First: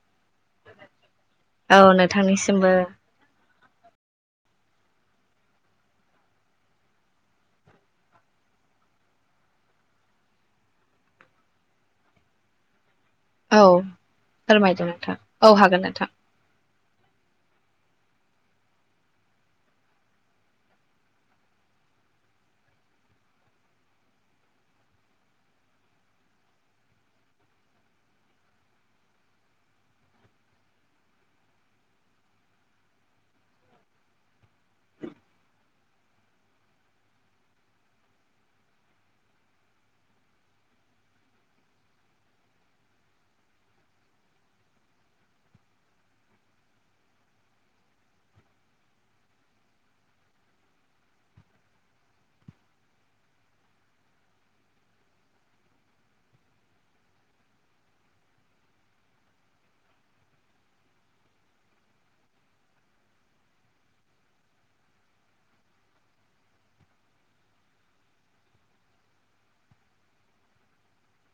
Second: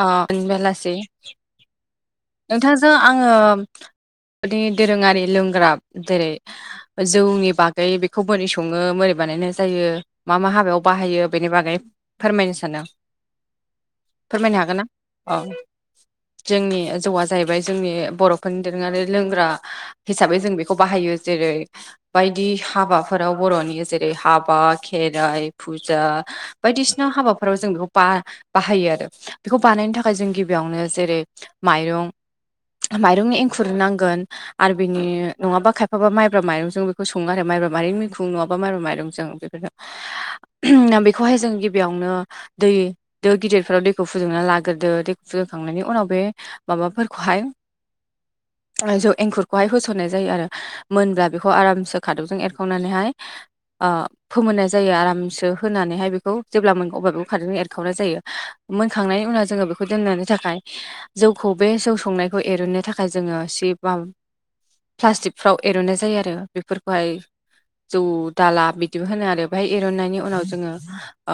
आ [unintelligible] बेलासि। औ नोंथांनिसिमबो नोंथांजों आङो [inaudible] फोरनि दोरोङारि लोंग्रा जेरै जौनि बागै बेखौ बोरै सङो मोरै बानाय नायनाय जायो मा मा हाबायाव बाहायो बेनि बागै फोरमायनो सानों। औ फोरमायनो हागोन ना? फोरमायदों नोंथां अ औ हागोन नोंथां जोंनि वा जाहैबाय जोंनि बर'फोरनि दोरोङारि लोंग्रा हिसाबै जों बेखौ बाहायो। जेरै बायदि हाबाफोराव बर'नि जेरै हाबा, खेराइ, फुजा, बायदिसिना हाबाफोराव जों बेखौ बा-बाहायो आरो। बेखौ बानायनो थाखाय जों गिबियावनो जेरै माइरं माइरं एंखुर नांगोन आरो बिनि नङाबा खायफाबा माइब्रा माइरंजों बेखौ सङो आरो माइ माइब्रा माइरं मिखुं नङाबा माइब्रा माइरंजों बेफोरनो बेखौहाय जों गिबियावनो दै दो गिदिरफोराव दैखौ फुदुंना लागोरदो। दैखौ फुदुंखांनायनि उनाव बे माबाफोरखौहाय [inaudible] ओ जौ एंखुरखौहाय होसननाय जायो आरो। मोनब्ला बेखौ आरामसे खादबजों एरखावनानैहाय आ फोमोननाय जायो आरामसो होनानैहाय बेखौ। जेब्ला मोन अब्ला बेखौ खादौजों एरखावनाय जायो। मोनखांनायनि उनाव जोङो बेखौ दोननायनि थाखाय जौखौ बे जौ संनायखौ एरुननो थाखाय जोङो सि बा प्लास्टिकफ्राव एर'नाय जायो आरो बेफोरखौहाय। जौ दाला बिदिबो होनो आरो बेहाय एरननायनि उनाव जोङो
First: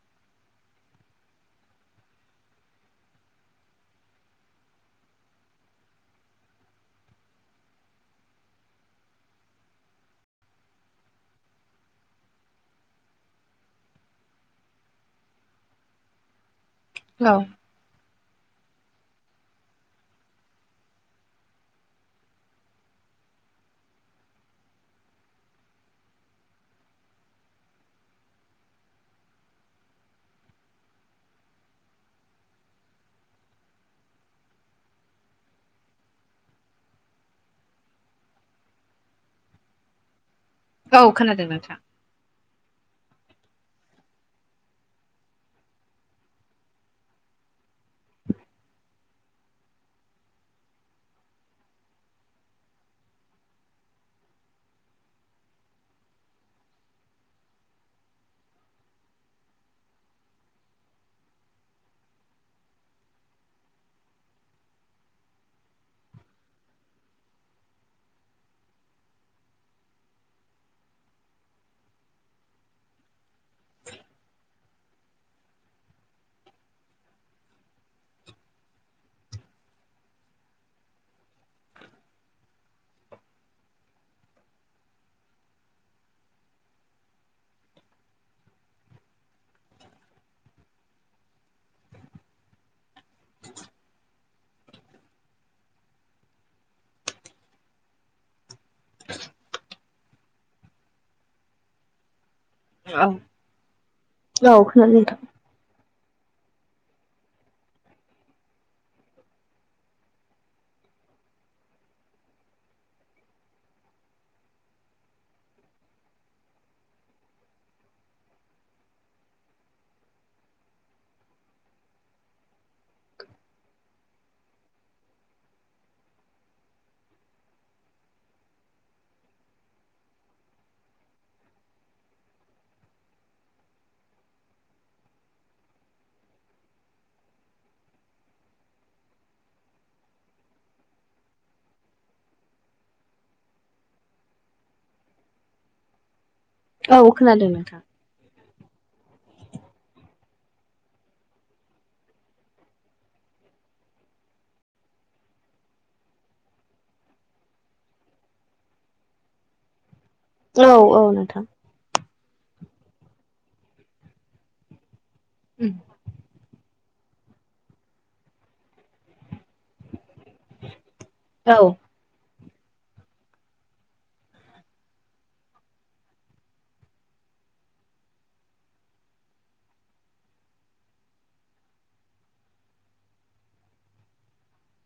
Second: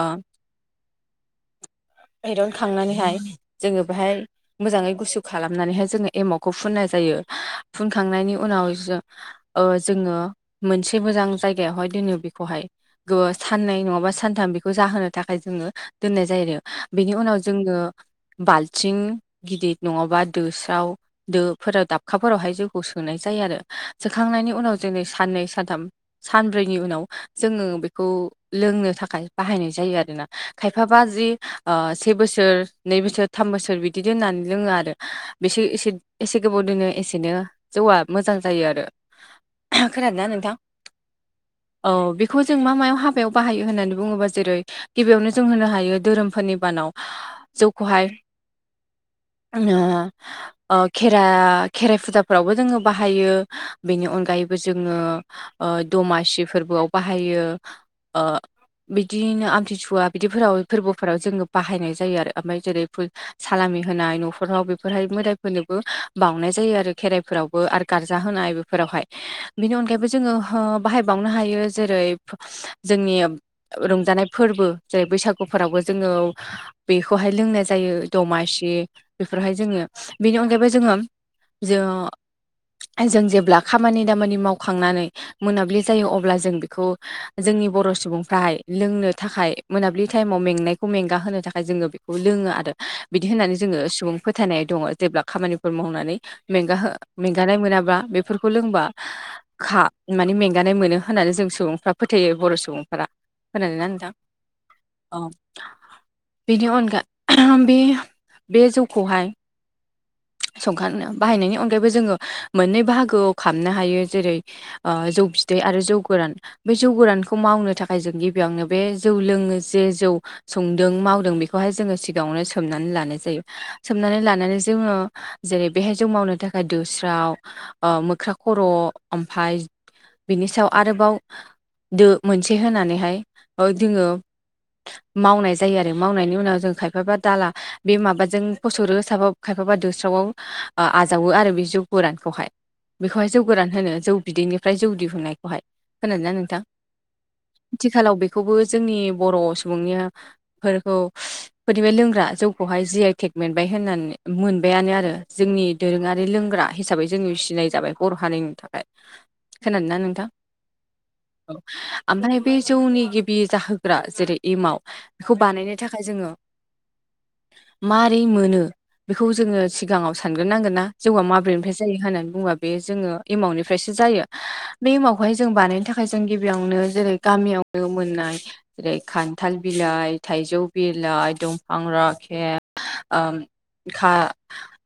ओ मरनो खांनानैहाय जोङो बेहाय मोजाङै गुसु खालामनानैहाय जोङो एमावखौ फुननाय जायो फुनखांनायनि उनाव जों जोङो मोनसे मोजां जायगायावहाय दोनो बेखौहाय साननै नङाबा सानथाम बेखौ जाहोनो थाखाय जोङो दोननाय जायो आरो बेनि औ उनाव जोङो बालथिं गिदििर नङाबा दोस्राव दोफोराव दाबखाफोरावहाय जौखौ सोनाय जायो आरो सोखांनाय ानि उनाव जोंो साननै सानथाम सानब्रैनि उनाव जोङो बेखौ लोंनो थाखाय ब जायोोना खाय ब से बोसोर बोसोर थाम बोसोर बि दोननानै लोङो आरो बेस एसे एसे गोबाव दोनो एसेनो जौआ मोजां जायो आरो। खोनादों ना नोंथां? औ खोनादों नोंथां। औ बेखौ जों मा मायाव हाबायाव बाहायो होन्नानै बुङोबा जेरै गिबियावनो जों होनो हायो धोरोमफोरनि बानाव। जौखौहाय [inaudible] ओ खेर खेराइ फुजाफोरावबो जोङो बाहायो बेनि अनगायै ायबो जोङो दमासि फोरबोआव बाहायो ओ बिदिनो आमथिसुवा बिदिफोराव फोरबोफोराव जोङो बाहायनाय जायो आरो ओमफ्राय जेरै सालामि होनाय न'खराव बेफोरहाय मोदायफोरनोबो बावनाय जायो आरो खेराइफोरावबो आरो गारजा होनाय नायफोरावहाय बिनि अनायैबो जोङो बाहायनो हायो जेरै जोंनि रंजानाय फोरबो जेरै बैसागुफोरावबो जोङो बेखौहाय लोंनाय जायो। दमासि बेफोरहाय जोङो बेनि अनगायैबो जोङो जों जों जेब्ला खामानि दामानि मावखांनानै मोनाबिलि जायो अब्ला जों बेखौ जों जोंनि बर' सुबुंफ्राहाय लोंनो थाखाय मोनाबिलि टाइमाव मेंनायखौ मेंगााहो थाखाय जोङो बेखौ लोङो। आरो बिदि होननानै जोङो सुबुं फोथायनाय दङ जेब्ला खामानिफोर मावनानै मेंग मेंगानाय मोनाबा बेफोरखौ खौ लोंबा खा माने मेंगानाय मोनो होननानै जों सुबुंफ्रा फोथायो ‌। बर' सुबुंफोरा खोनादों ना नोंथां औ औ बेनि अनगा बे बे जौखौहाय [inaudible] संखांनो बाहायनायनि अनगायैबो जोङो मोननै बाहागोआव खामनो हायो जेरै ओ जौ बिदै। आरो जौ गोरान बे जौ गोरानखौ मावनो थाखाय जों गिबियावनो बे जौ लोङो जे जौ सं दों मावदों बेखौहाय जोङो सिगाङावनो सोमनानै लानाय जायो। सोमनानै लानानै ज जोङो जेरै बेहाय जौ मावनो थाखाय दोस्राव ओ मोख्रा खर' ओमफाय बिनि सायाव आरोबाव दो मोनसे होनानैहाय ओ जोङो मावनाय जायो आरो मावनायनि उनाव जों खायफाबा दाला बे माबाजों फसरो साबा खायफाबा दोस्रावआव आ आजावो आरो बे जौ गोरानखौहाय। बेखौहाय जौ गोरान होनो जौ बिदैनिफ्राय जौ दिहुननायखौहाय खोनादोंना नों औ खोनादों नोंथां। बेखौबो जोंनि बर' सुबुंनिया फोरखौ फोरनिफ्राय लोंग्रा जौखौहाय जि आइ टेक मोनबाय होननानै मोनबायानो आरो जोंनि दोरोङारि लोंग्रा हिसाबै जोंङो सिनाय जाबाय बर' हारिनि थाखाय। खोनादोंना नों औ औ ओमफ्राय बे जौनि गिबि जाहोग्रा जेरै एमाव बेखौ बानायनो थाखाय जोङो मारै मोनो? बेखौ जोङो सिगाङाव सानग्रोनांगोनना जौआ औ माब्रैनिफ्राय जायो होननानै बुङोबा बे जोङो एमावनिफ्रायसो जायो बे एमावखौहाय जों बानायनो थाखाय जों गिबियावनो जेरै गामियाव नुनो मोननाय जेरै खान्थाल बिलाइ थाइजौ बिलाइ दंफां राखेब आ गोखा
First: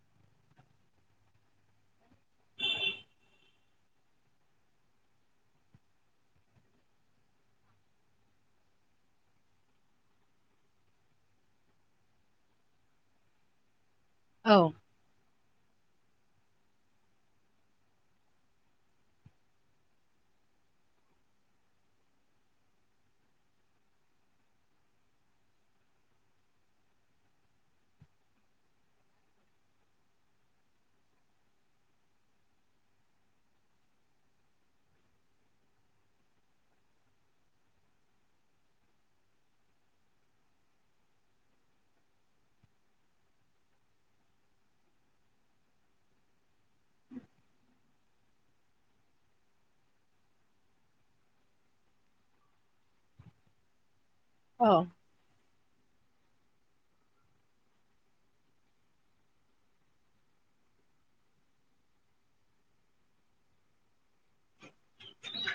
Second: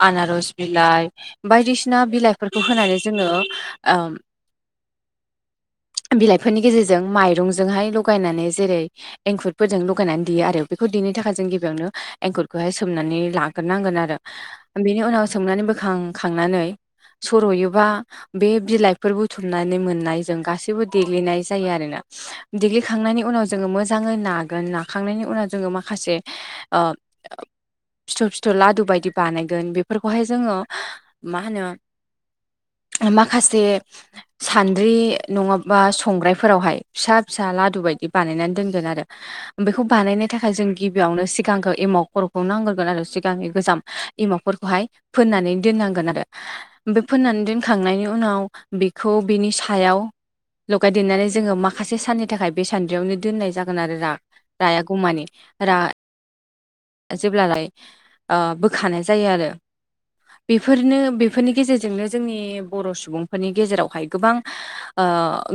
आनारस बिलाइ बायदिसिना बिलाइफोरखौ होनानै जोङो आओं [inaudible] बिलाइफोरनि गेजेरजों माइरंजोंहाय लगायनानै जेरै एंखुरफोरजों लगायनानै देयो आरो बेखौ। देनो थाखाय जों गिबियावनो एंखुरखौहाय सोमनानै लाग्रोनांगोन आरो औ बेनि उनाव। सोमनानै बोखांखांनानै। सर'योबा बे बिलाइफोर बुथुमनानै मोननायजों गासैबो देग्लिनाय जायो आरोना। दिग्लिखांनायनि उनाव जोङो मोजाङै नागोन नाखांनायनि उनाव जोङो माखासे आ। [inaudible] फिथर फिथर लादु बायदि बानायगोन बेफोरखौहाय जोङो मा होनो। [inaudible] माखासे सान्द्रि नङाबा संग्रायफोरावहाय फिसा फिसा लादु बायदि। बिदि बानायनानै दोनगोन आरो बेखौ बानायनो थाखाय जों गिबियावनो सिगांखो एमाव खर'खौ नांग्रोगोन आरो। गांनि गोजाम एमावफोरखौहाय फोननानै दोननांगोन आरो बे फोननानै दोनखांनायनि उनाव। उनाव बेखौ बिनि सायाव। लगायदेरनानै जोङो माखासे साननि थाखाय बे सान्द्रियावनो दोननाय जागोन आरो रा रायागौमानि रा जेब्ला रायो। आ बोखानाय जायो आरो। बेफोरनो बेफोरनि गेजेरजोंनो जोंनि बर' सुबुंफोरनि गेजेरावहाय गोबां आ आ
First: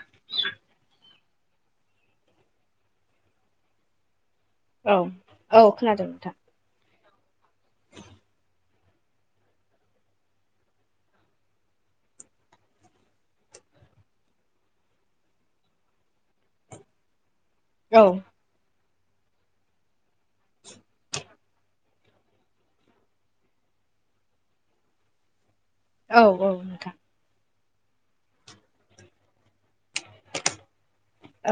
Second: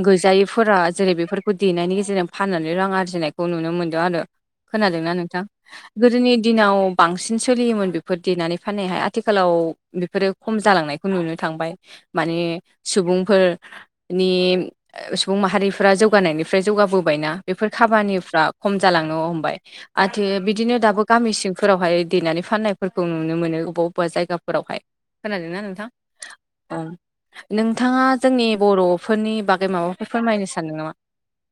गैजायैफोरा जेरै बेफोरखौ देनायनि गेजेरजों फाननानै रां आरजिनायखौ नुनो मोनदों आरो। औ खोनादोंना नोंथां? औ खोनादों गोदोनि नोंथां दिनाव बांसिन सिन सोलियोमोन बेफोर देनानै फाननायाहाय आथिखालाव बिफोरो खम जालांनायखौ नुनो थांबाय मानो। माने सुबुंफोरनि सुबुं माहारिफोरा जौगानायनिफ्राय जौगाबोबायना। बेफोर औ खामानिफ्रा खम जालांनो हमबाय आथि बिदिनो दाबो गामि सिंफोरावहाय। देनानै फाननायफोरखौ नुनो मोनो अबेबा अबेबा जायगाफोरावहाय होनानै। औ औ नोंथां नोंथाङा जोंनि बर'फोरनि बागै माबाफोर फोरमायनो सानदों नामा?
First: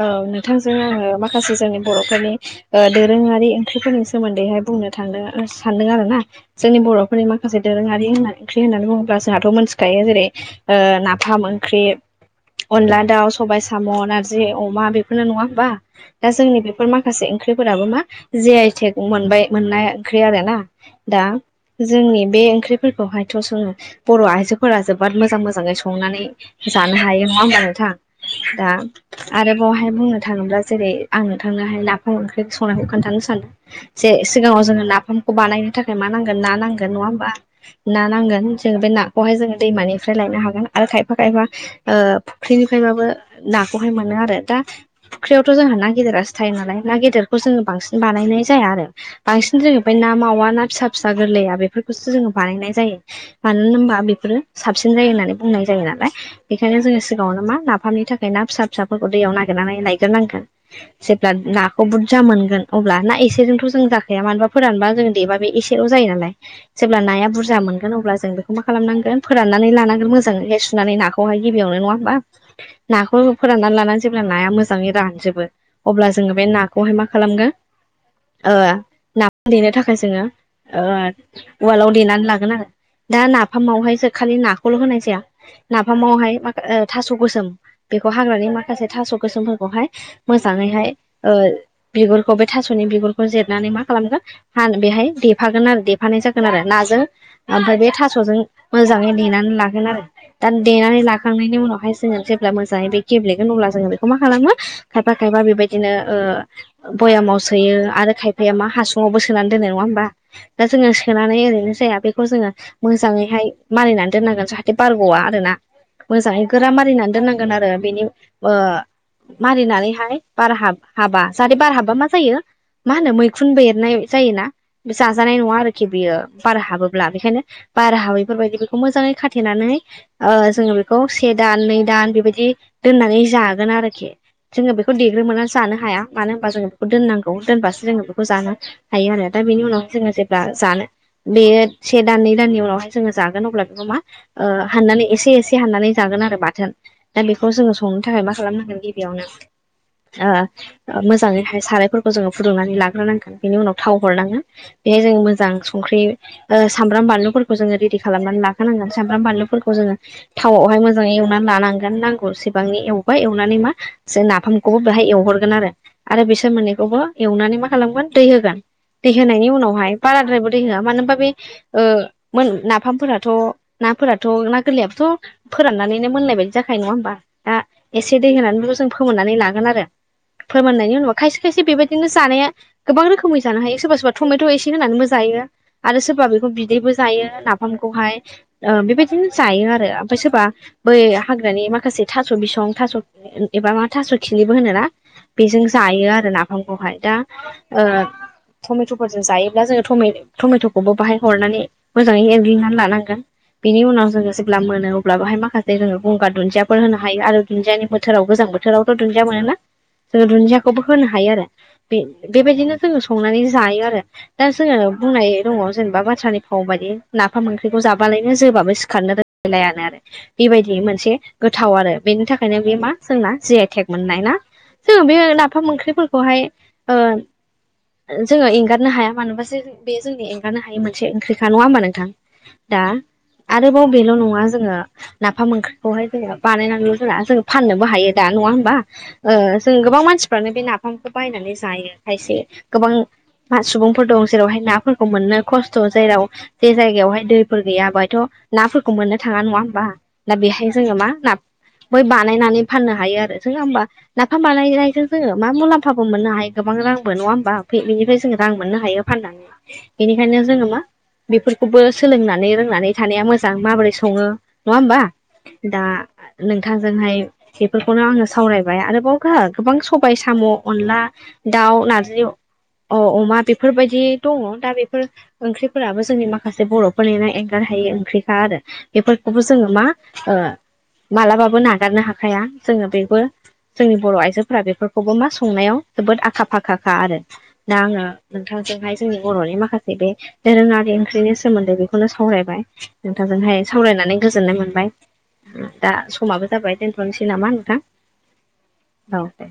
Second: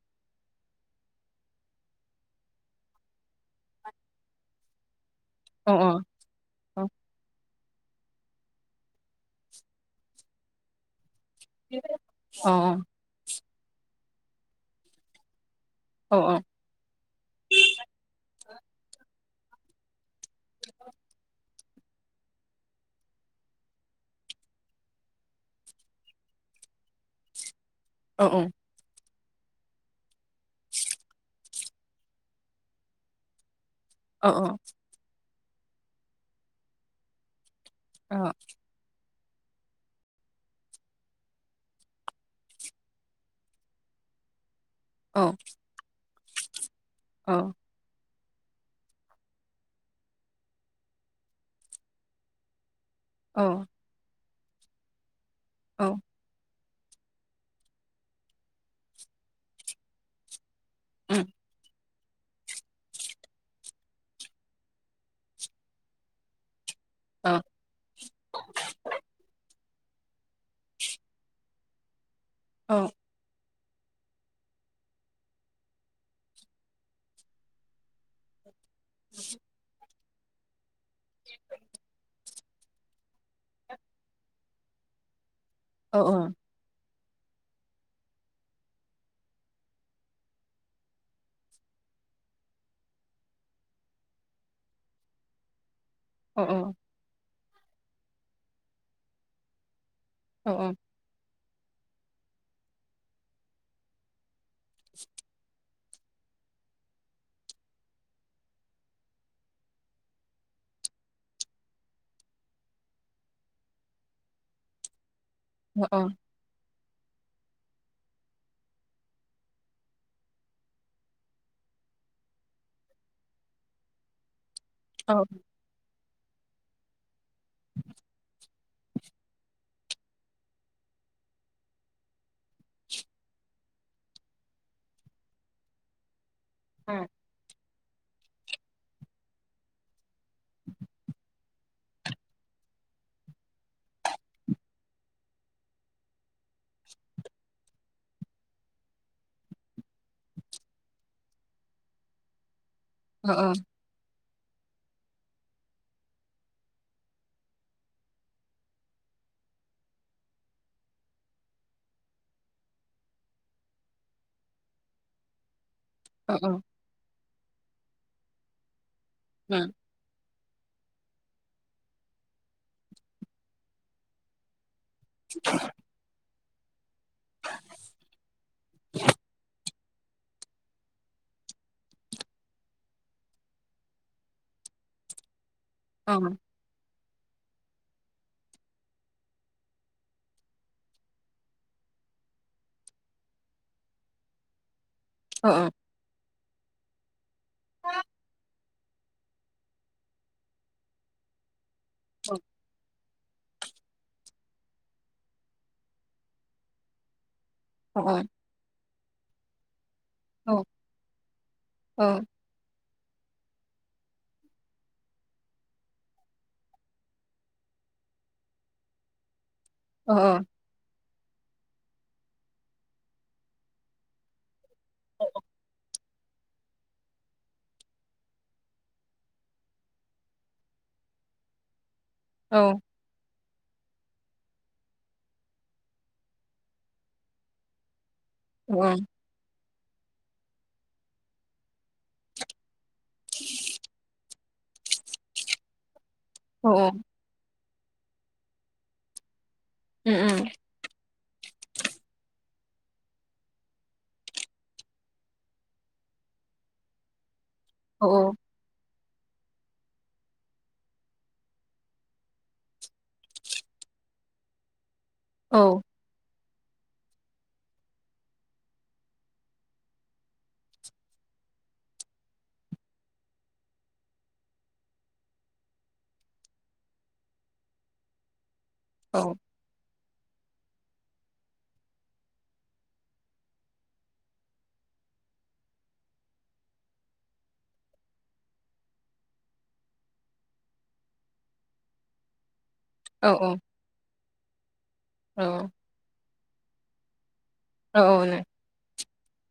औ नोंथांजों आङो माखासे जोंनि बर'फोरनि ओ दोरोङारि ओंख्रिफोरनि सोमोन्दैहाय। बुंनो थांदों अ सानदों आरोना जोंनि अ बर'फोरनि मा माखासे दोरोङारि होनना ओंख्रि होननानै बुङोब्ला जोंहाथ' मिथिखायो जेरै ना फाम ओंख्रि अ अनला दाउ सबाइ साम' नारजि अमा बेफोरनो नङा ओमबा। औ दा जोंनि बेफोर माखासे ओंख्रिफोराबो मा। जिआइ टेक मोनबाय मोननाय ओंख्रि आरोना दा। जोंनि बे ओंख्रिफोरखौहायथ' जोङो बर' आइजोफोरा जोबोद मोजां मोजां मोजाङै संनानै। जानो हायो नङा ओमबा औ नोंथां दा। आरो बावहाय बुंनो थाङोब्ला जेरै आं नोथांनोहाय नाफाम ओंख्रि संनायखो खोन्थानो सानदों। जे औ सिगाङाव जोङो नाफामखौ बानायनो थाखाय मा नांगोन ना नांगोन नङा ओमबा? ना औ नांगोन जोङो बे ना? खौहाय जोङो दैमानिफ्राय लायनो हागोन आरो खायफा खायफा ओ फुख्रिनिफ्रायबाबो ना। खौहाय मोनो आरो दा औ फुख्रियावथ' जोंहा ना गेदेरासो थायो नालाय ना गेदेरखौ जों औ बांसिन बा बानायनाय जाया आरो बांसिन जोङो इनिफाय ना मावा ना फिसा फिसा गोरलैया बेफोरखौसो जोङो बानायनाय जायो मानो होनबा बेफोरो साबसिन जायो होननानै बुंनाय जायो औ नालाय बेखायनो जोङो सिगाङावनो मा नाफामनि थाखाय ना फिसा फिसाफोरखौ दैयाव नागिरनानै लायग्रोनांगोन। जेब्ला ना बुरजा मोनगोन अब्ला ना एसेजोंथ' जों जाखाया मानबा फोरानबा जों देबा बे एसेल' जायो नालाय। जेब्ला नाया बुरजा मोनगोन अब्ला जों बेखौ मा खालामनांगोन फोरान नानै लानांगोन मोजांङै सुनानै नाखौहाय गिबियावनो नङा ओमबा औ नाखौ। फोराननानै लानानै जेब्ला नाया मोजाङै रानजोबो अब्ला जोङो बे नाखौहाय मा खालामगोन। ओ नाफाम देनो थाखाय जोङो। ओ उवालाव देनानै लागोन आरो दा नाफामावहाय जों खालि नाखौल' होनाय जाया। नाफामावहाय मा थास' गोसोम बे हाग्रानि माखासे थास' गोसोमफोरखौहाय मोजाङैहाय बिगुरखौ बै थास'नि बि गुरखौ जिरनानै मा खालामगोन हाना देफागोन आरो दे देफानाय जागोन आरो औ नाजों ओमफ्राय बे थास'जों मोजाङै देनानै लागोन आरो दा देनानै लाखांनायनि उनावहाय जोङो जेब्ला मोजाङै बे गेब्लेगोन अब्ला जोङो बेखौ मा खालामो खायफा खायफा बेबाय दिनो ओ बयामाव सोयो आरो खायफाया मा हासुङावबो सोनानै दोनो नङा ओमबा जोङो सोनानै ओरैनो जाया बेखौ जोङो मोजाङैहाय मारिनानै दोननांगोन जाहाथे बार गवा आरोना मोजाङै गोरा मारिनानै दोननांगोन आरो बेनि ओ मारिनानैहाय बार हाब हाबा जाहाथे बार हाबबा मा जायो मा होनो मैखुन बेरनाय जायोना जाजानाय नङा आरोखि बेयो बार हाबोब्ला बेखायनो बार हाबैफोरबायदि मोजाङै खाथेनानै ओ जोङो बेखौ बे दान नै दान बेबा दि दोननानै जागोन आरोखि जोङो बेखौ देग्रोमोना मजानो हाया मानो बा जों बेखौ दोननांगौ दोनबासो जों बेखौ जानो हायो आरो दा बेनि उनाव जोङो जे ब्ला जानो बेयो से दान नै दाननि उनावहाय जोङो जागोन अब्ला बेखौ मा हाननानै एसे एसे हाननानै जागोन आरो बाथोन दा बेखौ जोङो संनो थाखाय मा खालामनांगोन गिबियावनो ओ मोजाङैहाय सारायफोरखौ जोङो फुदुंनानै औ लाग्रोनांगोन बेनि उनाव थाव हरनांगोन बेहाय जों मोजां संख्रि सामब्राम बानलुफोरखौ जोङो रेडि खालामनानै लाखानांगोन सामब्राम बानलु फोरखौ जोङो थावावहाय मोजाङै एवनानै लानां गोन नांगौ सिबांनि एवबाय एवनानै मा नाफामखौबो बेहाय एवहरगो आरो आरो बिसोर मोननैखौबो एवनानै मा खालामगोन दै होगोन दै होनायनि उनावहाय बाराद्राय दै होआ मानोबा बे ओ मोन नाफामफोराथ' नाफोराथ' गोरलैयाबोथ' फोराननानैनो मोननायबायदि जाखायो नङा बा दा एसे दै होनानैबो जों फोमोननानै लागोन आरो फोरमाननायनि उनाव खायसे खायसे बेबायदिनो जानाया गोबां रोखोमै जानो हायो सोरबा सोरबा टमेट एसे होनानैबो जायो आरो सोरबा बेखौ बिदैबो जायो नाफामखौहाय बेबायदिनो जायो आरो ओमफ्राय सोरबा बै हाग्रानि माखासे थास' बिसं थास' एबा मा थास' खिनिबो होनोना औ बेजों जायो आरो नाफामखौहाय दा औ टमेटफोरजों जायोब्ला जोङो टमेटखौबो बाहाय हरनानै मोजाङै औ एरग्लिनानै लानांगोन बेनि उनाव जोङो जेब्ला मोनो अब्ला बेहाय माखासे रोङो गंगार दुन्दियाफोर होनो हायो आरो दुन्दियानि औ बोथोराव गोजां बोथोरावथ दुन्दिया मोनोना जोङो औ दुन्दियाखौबो होनो हायो आरो बे औ बेबायदिनो जोङो संनानै जायो आरो दा जोङो बुंनाय दङ जेनेबा बाथ्रानि फाव बायदि नाफाम ओख्रिखौ जाबालायनो जोबाबो सिखारनो रोंलायानो आरो औ बेबायदिनो मोन एसे गोथाव आरो बेनि थाखायनो बे मा जोंना जे आइटेक मोननाय ना जोङो बे नाफाम ओंख्रिफोरखौहाय जोङो एंगारनो हाया मानोबासो बे जोंनि एंगारनो हायि मोनसे ओंख्रिखा नङा होमबा नोंथां औ दा आरोबाव बेल नङा जोङो नाफाम ओंख्रि बेहाय जोङो बानायनानैल' जोंना जो फाननोबो हायो दा नङा औ होमबा ओ जों गोबां मानसिफ्रानो बे नाफामखौ बायनानै जायो खायसे गोबां सुबुंफोर दं जेरावहाय नाफोरखौ मोननो खस्थ जेराव औ जे जायगायावहाय दै फोर गैया बायथ नाफोरखौ मोननो थाङा नङा होमबा औ दा बेहाय जोङो मा ना बै बानायनानै फाननो हायो आरो जोंङा होमबा नाफाम बानायनायजों जोङो मा मुलाम्फाबो मोननो हायो गोबां गोबां रां मोन नङा होमबा बेनिफ्राय जो रां मोननो हायो फाननानै बेनिखायनो जोङो मा बेफोरखौबो सोलोंनानै रोंनानै थानाया मोजां माबोरै सङो नङा होमबा दा नोंथांजोंहाय बेफोरखौनो आङो सावरायबाय आरोबाव गोबां सबाइ साम' अनला दाउ नारजि अ अमा बेफोरबायदि दङ दा बेफोर ओंख्रिफोराबो जोंनि माखासे बर'फोरनिनो एंगार आाइ ओंख्रिखा आरो बेफोरखौबो जोङो मा मालाबाबो नागारनो हाखाया जोङो बेबो जोंनि बर आइजोफोरा बेफोरखौबो मा संनायाव जोबोद आखा फाखाखा आरो दा आङो नोंथां। जोंहाय जोंनि बर'नि माखासे बे दोरोङारि ओंख्रिनि सोमोन्दै बेखौनो सावरायबाय औ नोंथांजोंहाय सावरायनानै गोजोननाय मोनबाय दा समाबो जाबाय दोनथ'नोसै नामा होन औ औ नो औ दे।